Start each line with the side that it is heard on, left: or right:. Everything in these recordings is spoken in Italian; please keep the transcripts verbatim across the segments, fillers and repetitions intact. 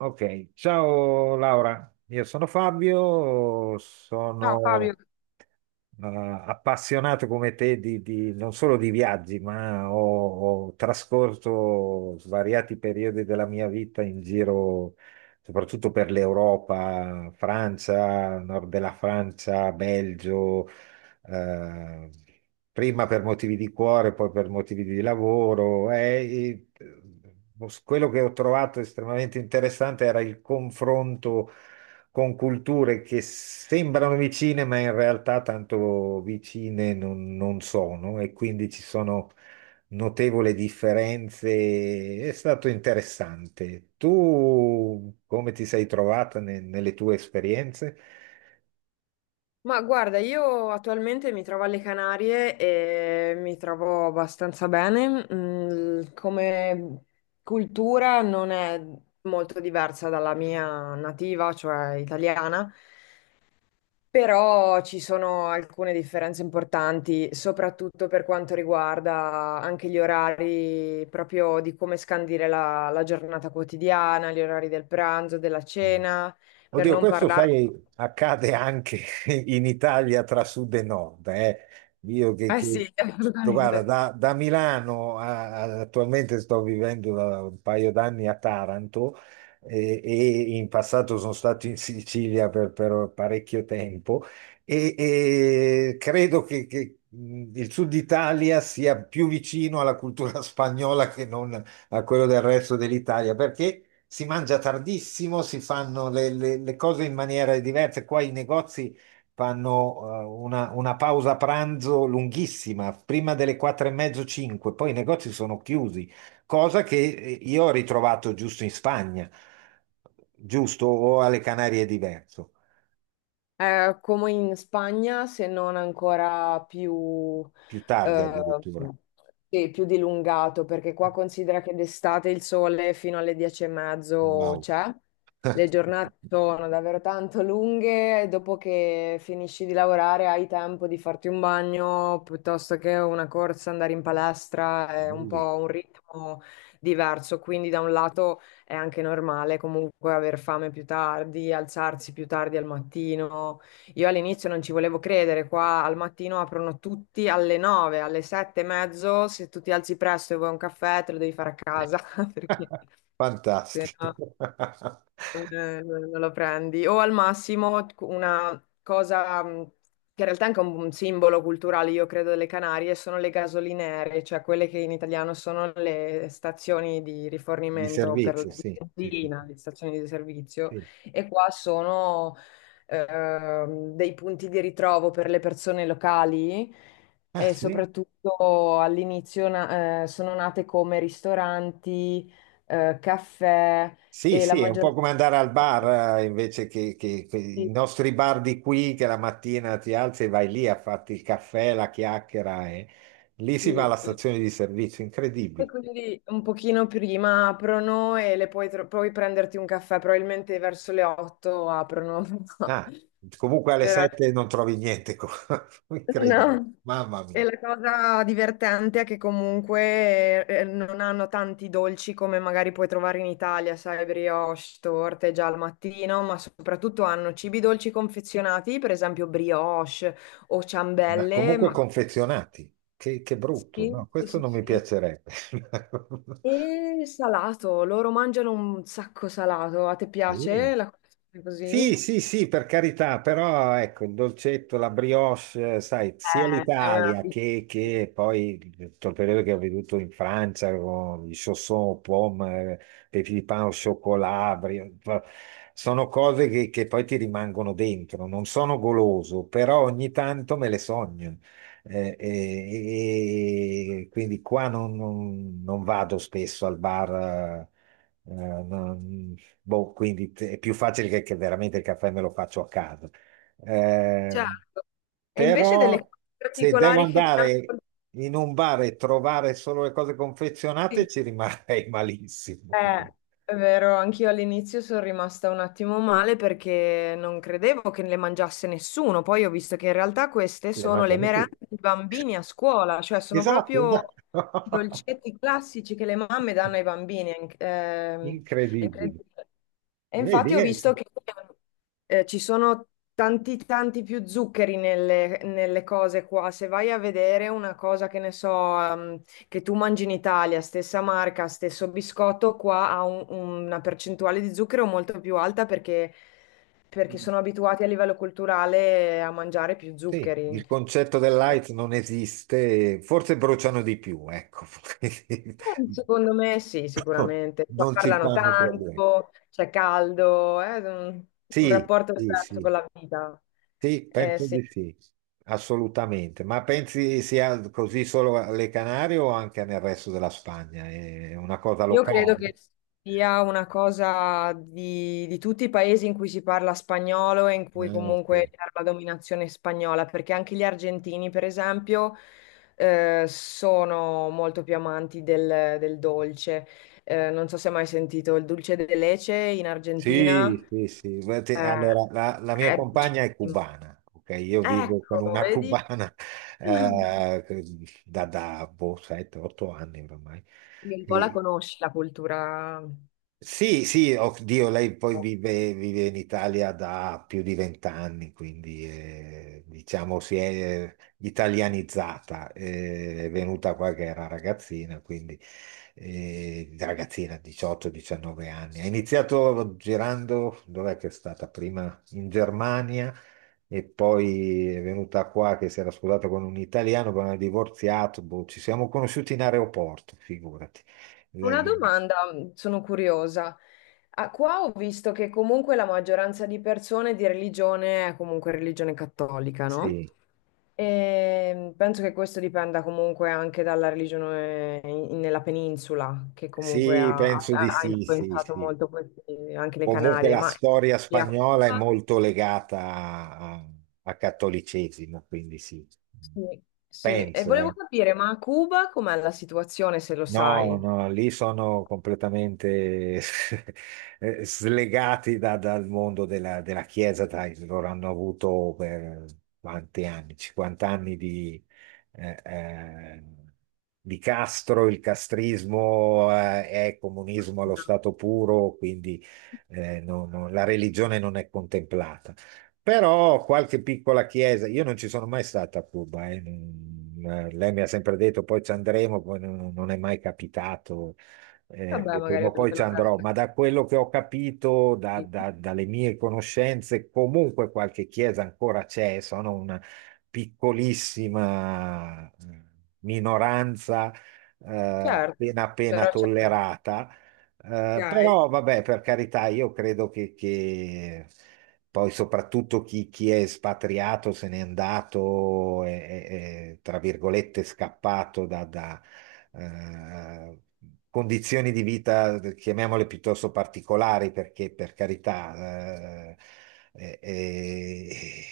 right: Ok, ciao Laura, io sono Fabio,
left: Ciao Fabio,
right: sono eh, appassionato come te di, di- non solo di viaggi, ma ho, ho trascorso svariati periodi della mia vita in giro, soprattutto per l'Europa, Francia, nord della Francia, Belgio, eh, prima per motivi di cuore, poi per motivi di lavoro. E- e- quello che ho trovato estremamente interessante era il confronto con culture che sembrano vicine, ma in realtà tanto vicine non, non sono, e quindi ci sono notevoli differenze. È stato interessante. Tu come ti sei trovata ne- nelle tue esperienze?
left: ma guarda, io attualmente mi trovo alle Canarie e mi trovo abbastanza bene. Mm, come cultura non è molto diversa dalla mia nativa, cioè italiana, però ci sono alcune differenze importanti, soprattutto per quanto riguarda anche gli orari proprio di come scandire la la giornata quotidiana, gli orari del pranzo, della cena, per
right: Oddio,
left: non
right: questo
left: parlare...
right: sai, accade anche in Italia tra sud e nord. eh. Io che,
left: Eh
right: che-
left: sì,
right: guarda,
left: assolutamente.
right: da, da Milano a- a- attualmente sto vivendo da un paio d'anni a Taranto eh, e, in passato sono stato in Sicilia per, per parecchio tempo e, e credo che, che, mh, il sud Italia sia più vicino alla cultura spagnola che non a quello del resto dell'Italia, perché si mangia tardissimo, si fanno le, le- le cose in maniere diverse. Qua i negozi fanno eh, una, una pausa pranzo lunghissima, prima delle quattro e mezzo, cinque, poi i negozi sono chiusi, cosa che eh, io ho ritrovato giusto in Spagna, giusto, o alle Canarie è diverso,
left: È come in Spagna, se non ancora più,
right: più tardi
left: eh,
right: addirittura.
left: sì, più dilungato, perché qua considera che d'estate il sole fino alle dieci e mezzo
right: Wow.
left: c'è, le giornate sono davvero tanto lunghe, e dopo che finisci di lavorare hai tempo di farti un bagno, piuttosto che una corsa, andare in palestra, è un
right: Bellissimo.
left: po' un ritmo diverso, quindi da un lato è anche normale comunque aver fame più tardi, alzarsi più tardi al mattino. Io all'inizio non ci volevo credere, qua al mattino aprono tutti alle nove, alle sette e mezzo, se tu ti alzi presto e vuoi un caffè te lo devi fare a casa, perché se
right: Fantastico.
left: no- non, eh, non- non lo prendi. O al massimo una cosa mh, che in realtà è anche un, un simbolo culturale, io credo, delle Canarie, sono le gasolinere, cioè quelle che in italiano sono le stazioni di
right: Di
left: rifornimento per la
right: servizio, sì. Sì, sì,
left: benzina, le stazioni di servizio,
right: sì.
left: e qua sono ehm, dei punti di ritrovo per le persone locali.
right: Ah,
left: E
right: sì?
left: soprattutto all'inizio na- eh, sono nate come ristoranti, eh, caffè,
right: Sì,
left: e la
right: sì, è un po'
left: maggior
right: come andare al bar eh, invece che, che- che
left: sì,
right: i nostri bar di qui, che la mattina ti alzi e vai lì a farti il caffè, la chiacchiera. e- Lì si va alla
left: sì.
right: stazione di servizio,
left: E
right: incredibile.
left: quindi un pochino prima aprono e le puoi, tro- puoi prenderti un caffè, probabilmente verso le otto aprono.
right: Ah, comunque alle
left: Però,
right: sette non trovi niente, co- incredibile,
left: no.
right: mamma
left: E
right: mia.
left: la cosa divertente è che comunque eh, non hanno tanti dolci come magari puoi trovare in Italia, sai, brioche, torte già al mattino, ma soprattutto hanno cibi dolci confezionati, per esempio brioche o
right: Ma
left: ciambelle,
right: comunque
left: ma...
right: confezionati, che, che brutto,
left: Sì,
right: no?
left: sì,
right: Questo
left: sì,
right: non mi
left: sì.
right: piacerebbe.
left: E salato, loro mangiano un sacco salato. A te
right: Sì.
left: piace la colazione
right: Sì,
left: così?
right: sì, sì, per carità, però ecco, il dolcetto, la brioche, eh, sai, sia
left: Eh, è una...
right: l'Italia che, che poi tutto il periodo che ho veduto in Francia con i chaussons, pomme, petit di pain au chocolat, brio- sono cose che, che poi ti rimangono dentro, non sono goloso, però ogni tanto me le sogno. Eh, e, e- quindi qua non, non- non vado spesso al bar. Eh, eh, no, boh, quindi te- è più facile che, che veramente il caffè me lo faccio a casa. Eh,
left: Certo. E invece delle
right: Però
left: cose
right: se devo
left: particolari che ti
right: andare
left: hanno...
right: in un bar e trovare solo le cose confezionate,
left: Sì.
right: ci rimarrei malissimo.
left: Eh, è vero, anch'io all'inizio sono rimasta un attimo male perché non credevo che le mangiasse nessuno. Poi ho visto che in realtà queste
right: Le
left: sono le
right: mangiano
left: merende
right: tutti.
left: dei bambini a scuola, cioè sono
right: Esatto,
left: proprio i
right: esatto.
left: dolcetti classici che le mamme danno ai bambini. È inc- ehm, è
right: Incredibile.
left: incredibile. E
right: Vedi,
left: infatti ho
right: eh,
left: visto
right: sì.
left: che eh, ci sono tanti, tanti più zuccheri nelle, nelle cose qua. Se vai a vedere una cosa che ne so, ehm, che tu mangi in Italia, stessa marca, stesso biscotto, qua ha un- una percentuale di zucchero molto più alta perché, perché sono abituati a livello culturale a mangiare più
right: Sì,
left: zuccheri.
right: il concetto del
left: Eh,
right: light non esiste, forse bruciano di più, ecco.
left: Secondo me sì, sicuramente. Qua
right: Non si
left: parlano
right: fanno problemi.
left: tanto, c'è caldo, è un, un
right: Sì,
left: rapporto
right: sì,
left: diverso con
right: sì,
left: la vita.
right: sì,
left: Eh,
right: penso
left: sì.
right: di sì, assolutamente. Ma pensi sia così solo alle Canarie o anche nel resto della Spagna? È una cosa
left: Io credo che
right: locale?
left: sia una cosa di, di tutti i paesi in cui si parla spagnolo e in cui
right: Ah, ok.
left: comunque c'era la dominazione spagnola, perché anche gli argentini, per esempio, eh, sono molto più amanti del, del dolce. Eh, non so se hai mai sentito il dulce de leche in Argentina,
right: Sì, sì, sì. Beh, te-
left: eh,
right: allora, la, la mia
left: è dolcissimo.
right: compagna è cubana, ok? Io vivo con
left: Ecco,
right: una
left: vedi?
right: cubana
left: Quindi
right: eh, da, da boh, sette o otto anni ormai.
left: un po' la
right: E,
left: conosci la cultura.
right: Sì, sì, oddio, lei poi vive, vive in Italia da più di vent'anni, quindi eh, diciamo si è eh, italianizzata, eh, è venuta qua che era ragazzina, quindi eh, ragazzina diciotto o diciannove anni. Ha iniziato girando, dov'è che è stata prima? In Germania e poi è venuta qua che si era sposata con un italiano, poi hanno divorziato, boh, ci siamo conosciuti in aeroporto, figurati.
left: Una
right: Eh,
left: domanda, mh, sono curiosa. Ah, qua ho visto che comunque la maggioranza di persone di religione è comunque religione cattolica, no?
right: sì,
left: E penso che questo dipenda comunque anche dalla religione in- nella penisola, che comunque
right: sì,
left: ha,
right: penso di
left: ha
right: sì, sì,
left: influenzato
right: sì.
left: molto questi- anche le
right: Comunque
left: Canarie.
right: la
left: Ma
right: storia
left: lì a
right: spagnola è
left: Cuba?
right: molto legata a, a al cattolicesimo, quindi sì,
left: Sì, sì. E
right: penso.
left: volevo
right: eh.
left: capire, ma a Cuba com'è la situazione, se lo
right: No,
left: sai?
right: no, lì sono completamente eh, slegati da- dal mondo della, della Chiesa, dai, loro hanno avuto per quanti anni? cinquanta anni di, eh, eh, di Castro, il castrismo eh, è comunismo
left: No.
right: allo stato puro, quindi eh, non- non- la religione non è contemplata. Però qualche piccola chiesa, io non ci sono mai stato a Cuba, eh, non- eh, lei mi ha sempre detto poi ci andremo, poi non, non è mai capitato, eh,
left: Vabbè,
right: e
left: magari
right: prima o poi
left: avete
right: ci andrò,
left: l'occasione.
right: ma da quello che ho capito, da-
left: Sì.
right: da- dalle mie conoscenze, comunque qualche chiesa ancora c'è, sono una piccolissima eh, minoranza, eh,
left: Certo,
right: appena appena
left: però c'è.
right: tollerata, eh,
left: Ok.
right: però vabbè, per carità, io credo che, che poi soprattutto chi, chi è espatriato, se n'è andato, è, è- è, tra virgolette, scappato da, da, eh, condizioni di vita, chiamiamole piuttosto particolari, perché per carità, eh, è- è-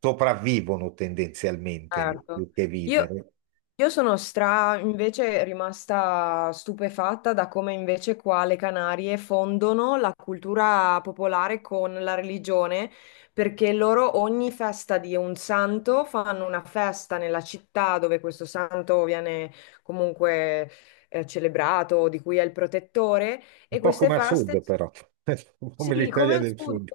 right: sopravvivono tendenzialmente lì,
left: Certo.
right: più che
left: Io,
right: vivere.
left: io sono stra invece rimasta stupefatta da come invece qua le Canarie fondono la cultura popolare con la religione, perché loro ogni festa di un santo fanno una festa nella città dove questo santo viene comunque eh, celebrato, di cui è il protettore, e
right: Un po'
left: queste
right: come a
left: feste
right: sud, però, come
left: sì, come
right: l'Italia
left: al
right: del
left: sud.
right: Sud.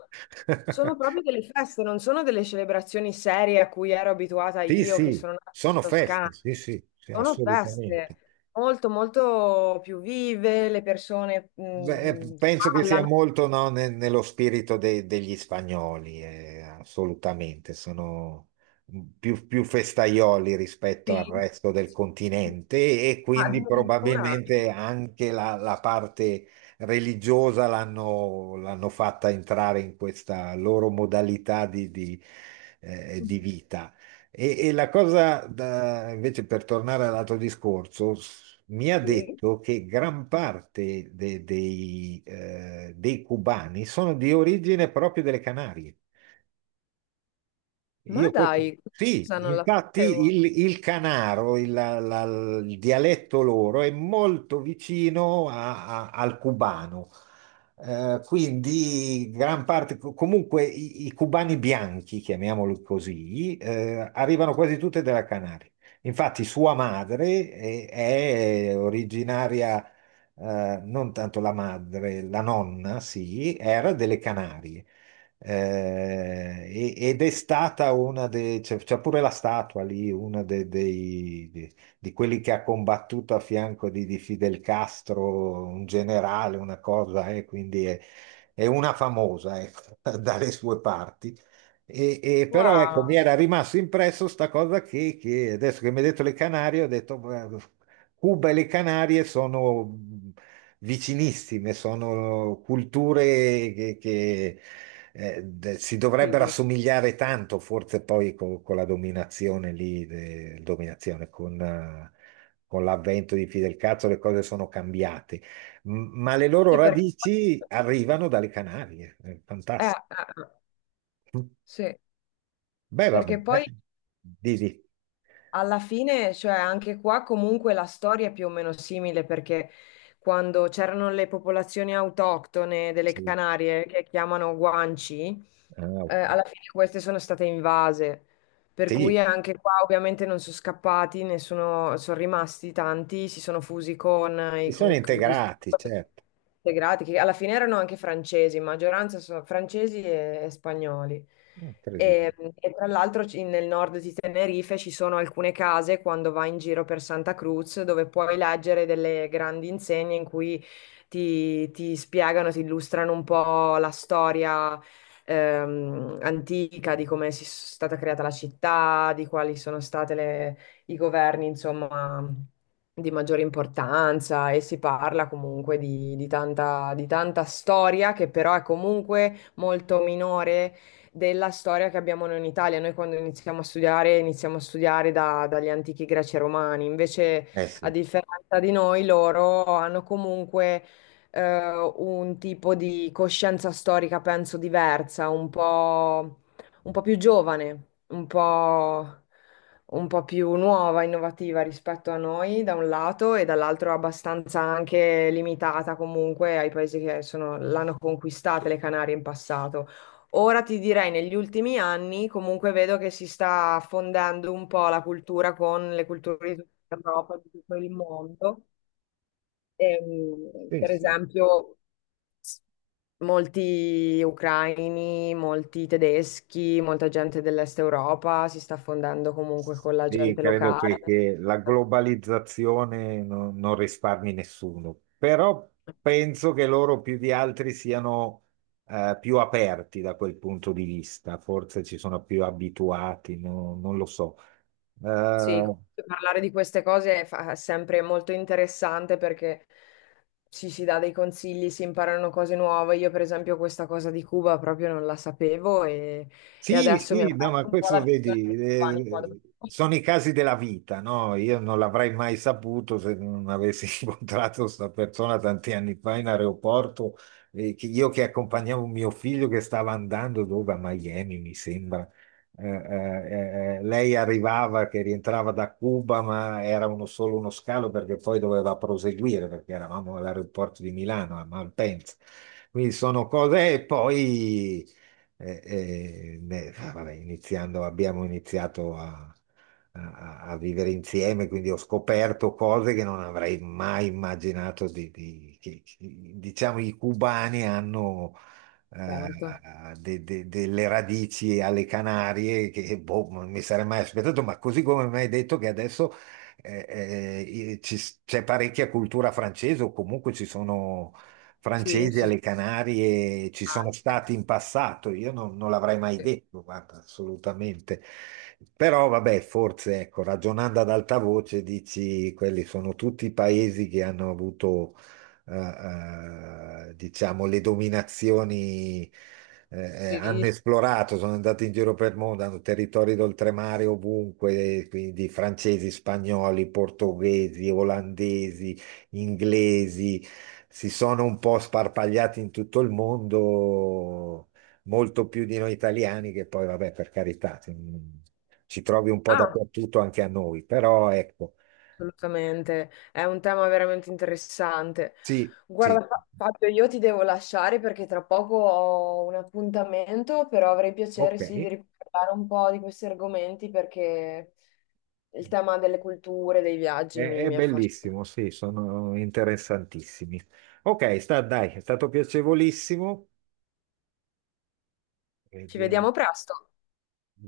left: Sono proprio delle feste, non sono delle celebrazioni serie a cui ero abituata
right: Sì,
left: io, che
right: sì,
left: sono nata in
right: sono feste,
left: Toscana.
right: sì, sì, sì,
left: Sono
right: assolutamente.
left: feste molto, molto più vive, le persone
right: Beh, eh,
left: mm,
right: penso che sia
left: ballano,
right: molto, no, ne- nello spirito de- degli spagnoli, eh, assolutamente, sono più, più festaioli rispetto al
left: sì.
right: resto del continente e
left: Ma
right: quindi
left: addirittura...
right: probabilmente anche la, la parte religiosa l'hanno l'hanno fatta entrare in questa loro modalità di di, eh, di vita. E, e la cosa, da- invece, per tornare all'altro discorso, s- mi ha
left: Sì.
right: detto che gran parte de- dei, eh, dei cubani sono di origine proprio delle Canarie.
left: Ma
right: Io questo-
left: dai,
right: sì,
left: cosa non la
right: infatti
left: sapevo.
right: il, il canaro, il, la- la- il dialetto loro è molto vicino a- a- al cubano. Eh, quindi gran parte, co- comunque i, i cubani bianchi, chiamiamoli così, eh, arrivano quasi tutte dalla Canaria. Infatti sua madre è, è originaria, eh, non tanto la madre, la nonna, sì, era delle Canarie. Eh, e- ed è stata una dei, c'è c'è pure la statua lì, una de- dei, di, di quelli che ha combattuto a fianco di, di Fidel Castro, un generale, una cosa, eh, quindi è, è una famosa, ecco, dalle sue parti. E, e però ecco, mi
left: Wow,
right: era rimasto impresso sta cosa che, che adesso che mi hai detto le Canarie, ho detto, "Beh, Cuba e le Canarie sono vicinissime, sono culture che, che, eh, de- si dovrebbero
left: sì,
right: assomigliare tanto, forse poi co- con, la dominazione lì, de- dominazione con, eh, con l'avvento di Fidel Cazzo le cose sono cambiate, M- ma le loro
left: sì, perché...
right: radici arrivano dalle Canarie, è
left: eh, eh,
right: fantastico.
left: eh, sì,
right: Beh, va bene,
left: perché
right: beh.
left: poi...
right: Di, di-
left: Alla fine, cioè anche qua comunque la storia è più o meno simile perché quando c'erano le popolazioni autoctone delle
right: sì.
left: Canarie che chiamano Guanci,
right: Ah,
left: eh,
right: ok.
left: alla fine queste sono state invase. Per cui
right: Sì,
left: anche qua ovviamente non sono scappati, ne sono, sono rimasti tanti, si sono fusi con
right: si
left: i
right: sono integrati,
left: conquistatori
right: certo,
left: integrati, che alla fine erano anche francesi, in maggioranza sono francesi e e spagnoli.
right: incredibile.
left: E, e tra l'altro ci- nel nord di Tenerife ci sono alcune case quando vai in giro per Santa Cruz dove puoi leggere delle grandi insegne in cui ti, ti spiegano, ti illustrano un po' la storia ehm, antica di come si è stata creata la città, di quali sono state le- i governi, insomma, di maggiore importanza e si parla comunque di, di tanta, di tanta storia che però è comunque molto minore della storia che abbiamo noi in Italia. Noi quando iniziamo a studiare, iniziamo a studiare da- dagli antichi greci e romani. Invece,
right: Eh
left: a
right: sì,
left: differenza di noi, loro hanno comunque eh, un tipo di coscienza storica, penso, diversa, un po', un po' più giovane, un po', un po' più nuova, innovativa rispetto a noi, da un lato, e dall'altro abbastanza anche limitata comunque ai paesi che sono- l'hanno conquistata, le Canarie in passato. Ora ti direi, negli ultimi anni comunque vedo che si sta fondendo un po' la cultura con le culture di tutta Europa, di tutto il mondo. Ehm,
right: sì,
left: per
right: sì.
left: esempio, s- molti ucraini, molti tedeschi, molta gente dell'Est Europa si sta fondendo comunque con la
right: Sì,
left: gente
right: credo
left: locale.
right: che, che la globalizzazione no- non risparmi nessuno, però penso che loro più di altri siano eh, più aperti da quel punto di vista, forse ci sono più abituati, no- non lo so.
left: Sì,
right: Eh,
left: comunque parlare di queste cose è, fa- è sempre molto interessante perché ci si dà dei consigli, si imparano cose nuove. Io, per esempio, questa cosa di Cuba proprio non la sapevo e, e
right: Sì,
left: adesso mi ha
right: sì, no, ma
left: aperto un po' la
right: questo
left: visione
right: vedi,
left: dei cubani qua dove
right: eh,
left: sono.
right: sono i casi della vita, no? Io non l'avrei mai saputo se non avessi incontrato questa persona tanti anni fa in aeroporto, eh, che io che accompagnavo mio figlio che stava andando dove? A Miami, mi sembra. Eh, eh, eh, lei arrivava che rientrava da Cuba, ma era uno- solo uno scalo perché poi doveva proseguire perché eravamo all'aeroporto di Milano, a Malpensa. Quindi sono cose e poi eh, eh, ne- ah, vabbè, iniziando, abbiamo iniziato a, a- a vivere insieme, quindi ho scoperto cose che non avrei mai immaginato di, di- che- che- diciamo, i cubani hanno eh,
left: Certo.
right: de- de- delle radici alle Canarie che boh, non mi sarei mai aspettato, ma così come mi hai detto che adesso eh, eh, ci- c'è parecchia cultura francese o comunque ci sono
left: Sì,
right: francesi
left: sì, sì,
right: alle Canarie, ci sono
left: anche.
right: stati in passato, io non, non l'avrei mai
left: Sì.
right: detto, guarda, assolutamente. Però vabbè, forse ecco, ragionando ad alta voce dici quelli sono tutti paesi che hanno avuto eh, eh, diciamo le dominazioni, eh, eh,
left: Sì,
right: hanno
left: sì.
right: esplorato, sono andati in giro per il mondo, hanno territori d'oltremare ovunque, quindi francesi, spagnoli, portoghesi, olandesi, inglesi, si sono un po' sparpagliati in tutto il mondo, molto più di noi italiani, che poi, vabbè, per carità, ci ci trovi un po'
left: Ah,
right: dappertutto anche a noi, però ecco,
left: assolutamente, è un tema veramente interessante.
right: sì,
left: Guarda,
right: sì,
left: Fa- Fabio, io ti devo lasciare perché tra poco ho un appuntamento, però avrei piacere
right: ok,
left: sì di riparlare un po' di questi argomenti perché il tema delle culture, dei viaggi
right: è,
left: mi,
right: è
left: mi affascina.
right: bellissimo, sì, sono interessantissimi. Ok, sta, dai, è stato piacevolissimo.
left: Ci
right: Vediamo.
left: vediamo presto.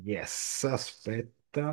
right: Yes, aspetta.